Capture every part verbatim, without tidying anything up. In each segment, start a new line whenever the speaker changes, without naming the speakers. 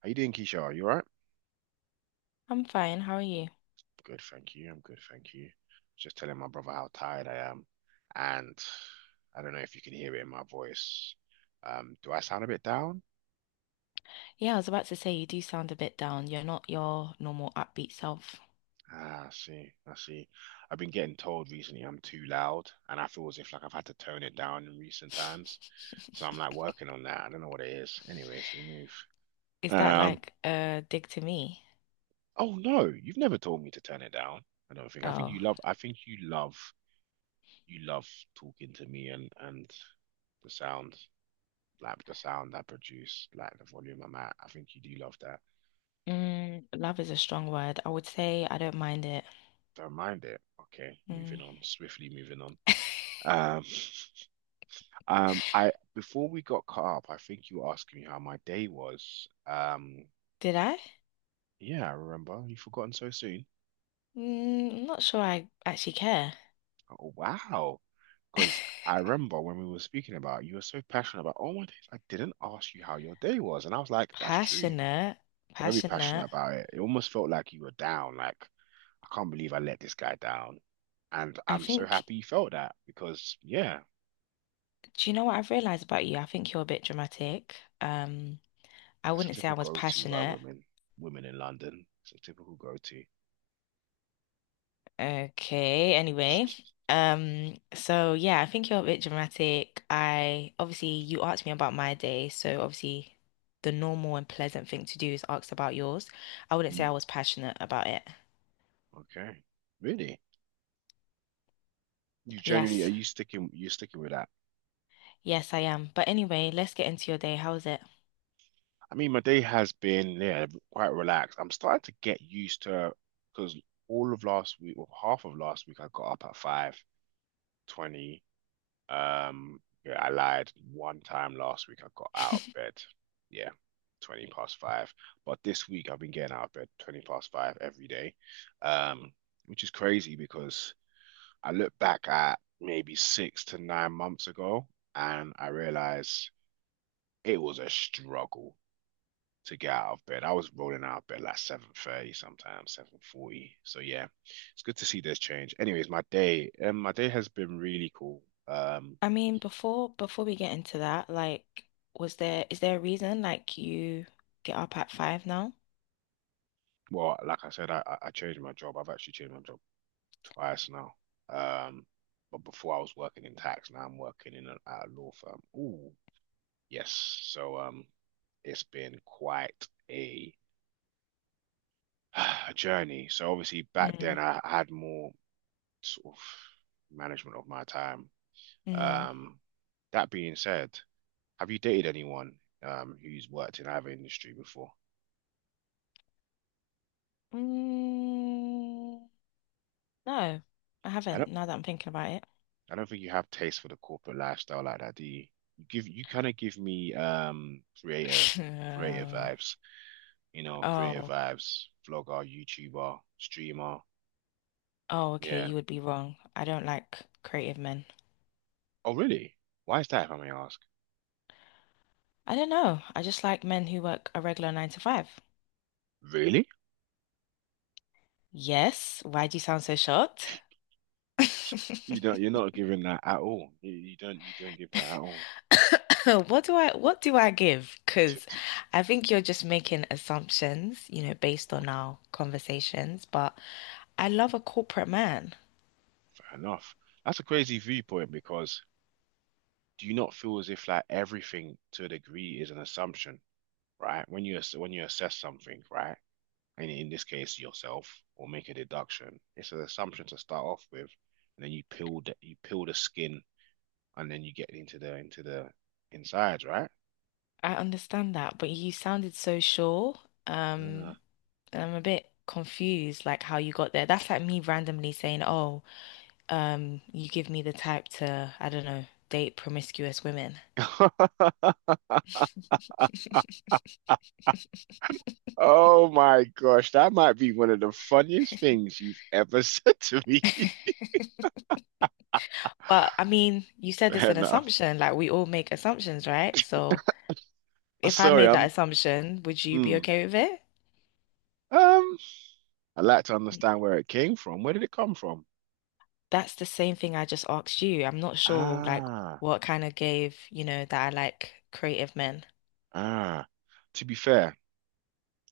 How you doing, Keisha? You all right?
I'm fine. How are you?
Good, thank you. I'm good, thank you. Just telling my brother how tired I am. And I don't know if you can hear it in my voice. Um, do I sound a bit down?
Yeah, I was about to say you do sound a bit down. You're not your normal upbeat self.
Ah, I see, I see. I've been getting told recently I'm too loud, and I feel as if like I've had to tone it down in recent times. So I'm like working on that. I don't know what it is. Anyways, we move.
Is that
Um,
like a dig to me?
oh no, you've never told me to turn it down. I don't think. I think you
Oh,
love I think you love you love talking to me and and the sound. Like the sound I produce, like the volume I'm at. I think you do love that.
mm, love is a strong word. I would say I don't mind it.
Don't mind it. Okay, moving
Mm.
on swiftly. Moving on. Um, um, I before we got caught up, I think you were asking me how my day was. Um,
Did I?
yeah, I remember. You've forgotten so soon.
Mm, I'm not sure I actually care.
Oh, wow. Because I remember when we were speaking about, you were so passionate about, oh my days, I didn't ask you how your day was. And I was like, that's true.
Passionate,
Very passionate
passionate.
about it. It almost felt like you were down, like I can't believe I let this guy down. And
I
I'm so
think,
happy you felt that because yeah,
do you know what I've realized about you? I think you're a bit dramatic. Um, I
it's a
wouldn't say I
typical
was
go-to by
passionate.
women, women in London. It's a typical go-to.
Okay, anyway. Um, so yeah, I think you're a bit dramatic. I obviously you asked me about my day, so obviously the normal and pleasant thing to do is ask about yours. I wouldn't say I
Mm.
was passionate about it.
Okay. Really? You generally are
Yes,
you sticking you are sticking with that?
yes, I am. But anyway, let's get into your day. How was it?
I mean, my day has been yeah, quite relaxed. I'm starting to get used to because all of last week, well, half of last week, I got up at five twenty. Um, yeah, I lied one time last week. I got out of bed. Yeah, twenty past five. But this week I've been getting out of bed twenty past five every day. Um, which is crazy because I look back at maybe six to nine months ago and I realize it was a struggle to get out of bed. I was rolling out of bed like seven thirty sometimes, seven forty. So yeah, it's good to see this change. Anyways, my day, um, my day has been really cool. Um,
I mean, before before we get into that, like, was there is there a reason like you get up at five now?
well, like I said, I, I I changed my job. I've actually changed my job twice now. Um, but before I was working in tax, now I'm working in a, at a law firm. Ooh, yes. So um, it's been quite a, a journey. So obviously back
Mm.
then I had more sort of management of my time.
Mm.
Um, that being said, have you dated anyone um who's worked in either industry before?
Mm, no, I
I
haven't, now that I'm thinking about it.
I don't think you have taste for the corporate lifestyle like that, do you? You give you kind of give me um creator creator
Uh,
vibes, you know, creator
oh,
vibes, vlogger, YouTuber, streamer.
oh, okay,
Yeah.
you would be wrong. I don't like creative men.
Oh, really? Why is that, if I may ask?
I don't know. I just like men who work a regular nine to five.
Really?
Yes, why do you sound so shocked?
You don't you're not giving that at all. You, you don't you don't give that at all.
What do I what do I give?
T-
Because
t-
I think you're just making assumptions, you know, based on our conversations, but I love a corporate man.
Fair enough. That's a crazy viewpoint because do you not feel as if like everything to a degree is an assumption, right? When you ass- when you assess something, right? And in this case yourself, or make a deduction. It's an assumption to start off with, and then you peel the you peel the skin, and then you get into the into the insides, right?
I understand that, but you sounded so sure. Um, I'm a bit confused, like how you got there. That's like me randomly saying, "Oh, um, you give me the type to, I don't know, date promiscuous women."
Ah. Oh my gosh, that might be one of the funniest things you've ever said to me.
But I mean, you said it's
Fair
an
enough.
assumption. Like we all make assumptions, right? So
Oh,
if I
sorry,
made that
I'm.
assumption, would you be
Mm,
okay with it?
um, I'd like to understand where it came from. Where did it come from?
That's the same thing I just asked you. I'm not sure like
Ah,
what kind of gave, you know, that I like creative men.
ah. To be fair,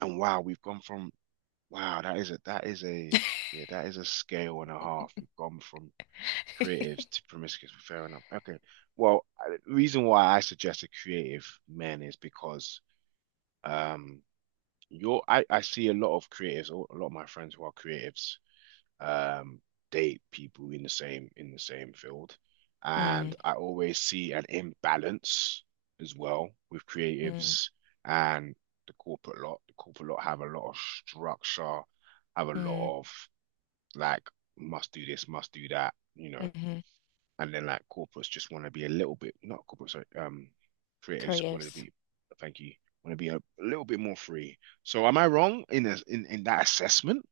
and wow, we've gone from wow, that is a that is a yeah, that is a scale and a half. You've gone from creatives to promiscuous. Fair enough. Okay. Well, I- the reason why I suggested creative men is because um you're I, I see a lot of creatives, a lot of my friends who are creatives, um, date people in the same in the same field. And
Mm,
I always see an imbalance as well with
mm,
creatives and the corporate lot. The corporate lot have a lot of structure, have a
mm,
lot of like must do this, must do that, you know.
hmm
And then like corporates just want to be a little bit not corporates, sorry, um, creatives want to
Creatives.
be, thank you, want to be a little bit more free. So am I wrong in a, in in that assessment?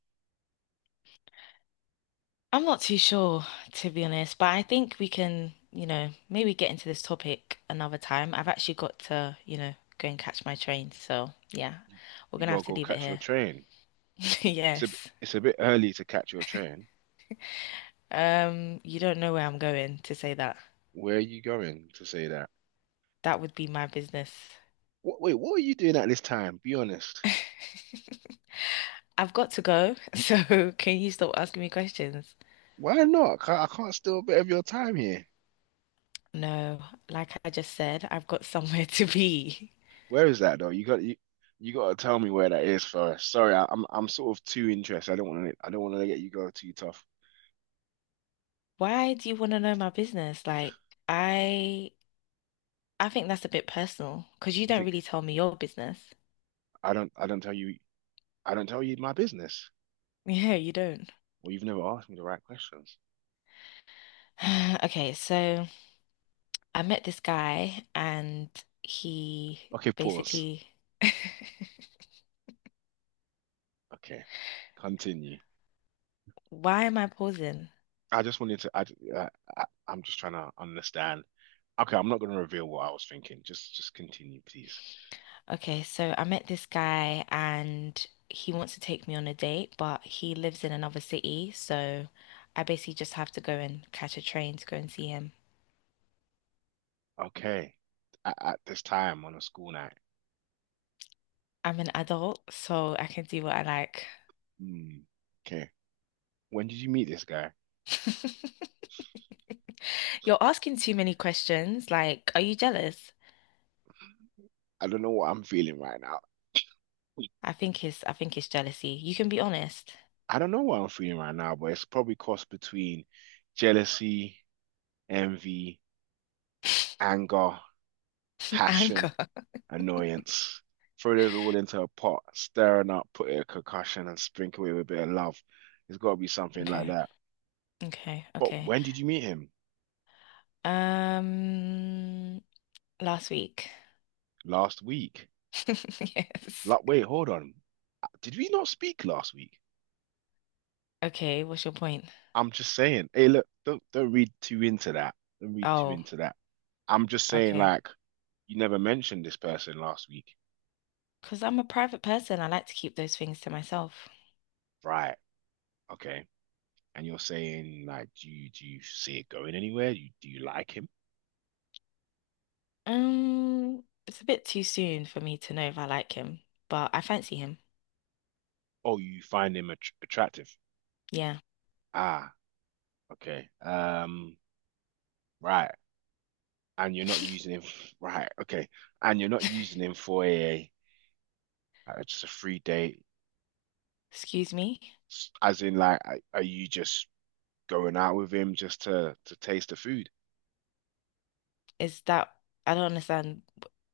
I'm not too sure, to be honest, but I think we can, you know, maybe get into this topic another time. I've actually got to, you know, go and catch my train. So, yeah,
You,
we're
you
gonna
gotta
have to
go
leave it
catch your
here.
train. It's a
Yes.
it's a bit early to catch your train.
Um, you don't know where I'm going to say that.
Where are you going to say that?
That would be my business.
What, wait, what are you doing at this time? Be honest.
I've got to go, so can you stop asking me questions?
Why not? Ca- I can't steal a bit of your time here.
No, like I just said, I've got somewhere to be.
Where is that though? You got you, you got to tell me where that is first. Sorry, I, I'm I'm sort of too interested. I don't want to I don't want to let you go too tough.
Why do you want to know my business? Like, I I think that's a bit personal because you
You
don't
think
really tell me your business.
I don't I don't tell you I don't tell you my business.
Yeah, you don't.
Well, you've never asked me the right questions.
Okay, so I met this guy and he
Okay, pause.
basically
Okay, continue.
why am I pausing?
I just wanted to I, I I- I'm just trying to understand. Okay, I'm not going to reveal what I was thinking. Just just continue, please.
Okay, so I met this guy and he wants to take me on a date, but he lives in another city, so I basically just have to go and catch a train to go and see him.
Okay. At, at this time on a school night.
I'm an adult, so I can do what I like.
Hmm. Okay. When did you meet this guy?
You're asking too many questions. Like, are you jealous?
I don't know what I'm feeling right now.
I think it's I think it's jealousy. You can be honest.
I don't know what I'm feeling right now, but it's probably crossed between jealousy, envy, anger, passion,
Anger.
annoyance. Throw those all into a pot, stirring up, put it a concussion, and sprinkle it with a bit of love. It's got to be something like
Okay.
that.
Okay.
But
Okay.
when did you meet him?
Um, last week.
Last week.
Yes.
Like, wait, hold on. Did we not speak last week?
Okay, what's your point?
I'm just saying. Hey, look, don't don't read too into that. Don't read too
Oh,
into that. I'm just saying,
okay.
like, you never mentioned this person last week,
Because I'm a private person, I like to keep those things to myself.
right? Okay, and you're saying, like, do you do you see it going anywhere? You do you like him?
Um, it's a bit too soon for me to know if I like him, but I fancy him.
Oh, you find him att attractive?
Yeah.
Ah, okay. Um, right. And you're not using him, f- right? Okay, and you're not using him for a uh, just a free date,
Excuse me?
s- as in, like, are are you just going out with him just to to taste the food.
Is that, I don't understand.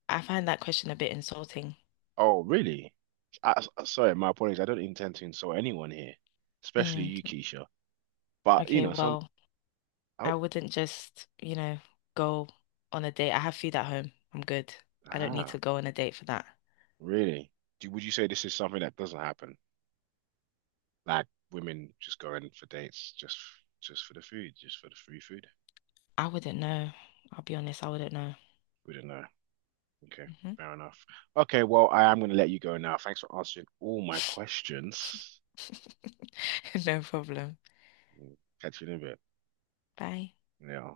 I find that question a bit insulting.
Oh, really? I, I- sorry, my apologies. I don't intend to insult anyone here, especially
Hmm.
you, Keisha. But you
Okay,
know, some
well,
oh
I wouldn't just, you know, go on a date. I have food at home. I'm good. I don't need to
ah,
go on a date for that.
really? Do, would you say this is something that doesn't happen? Like women just going for dates just just for the food, just for the free food?
I wouldn't know. I'll be honest, I wouldn't know.
We don't know. Okay,
Mhm.
fair enough. Okay, well, I am going to let you go now. Thanks for answering all my questions.
No problem.
Mm, catch you in a bit.
Bye.
Yeah.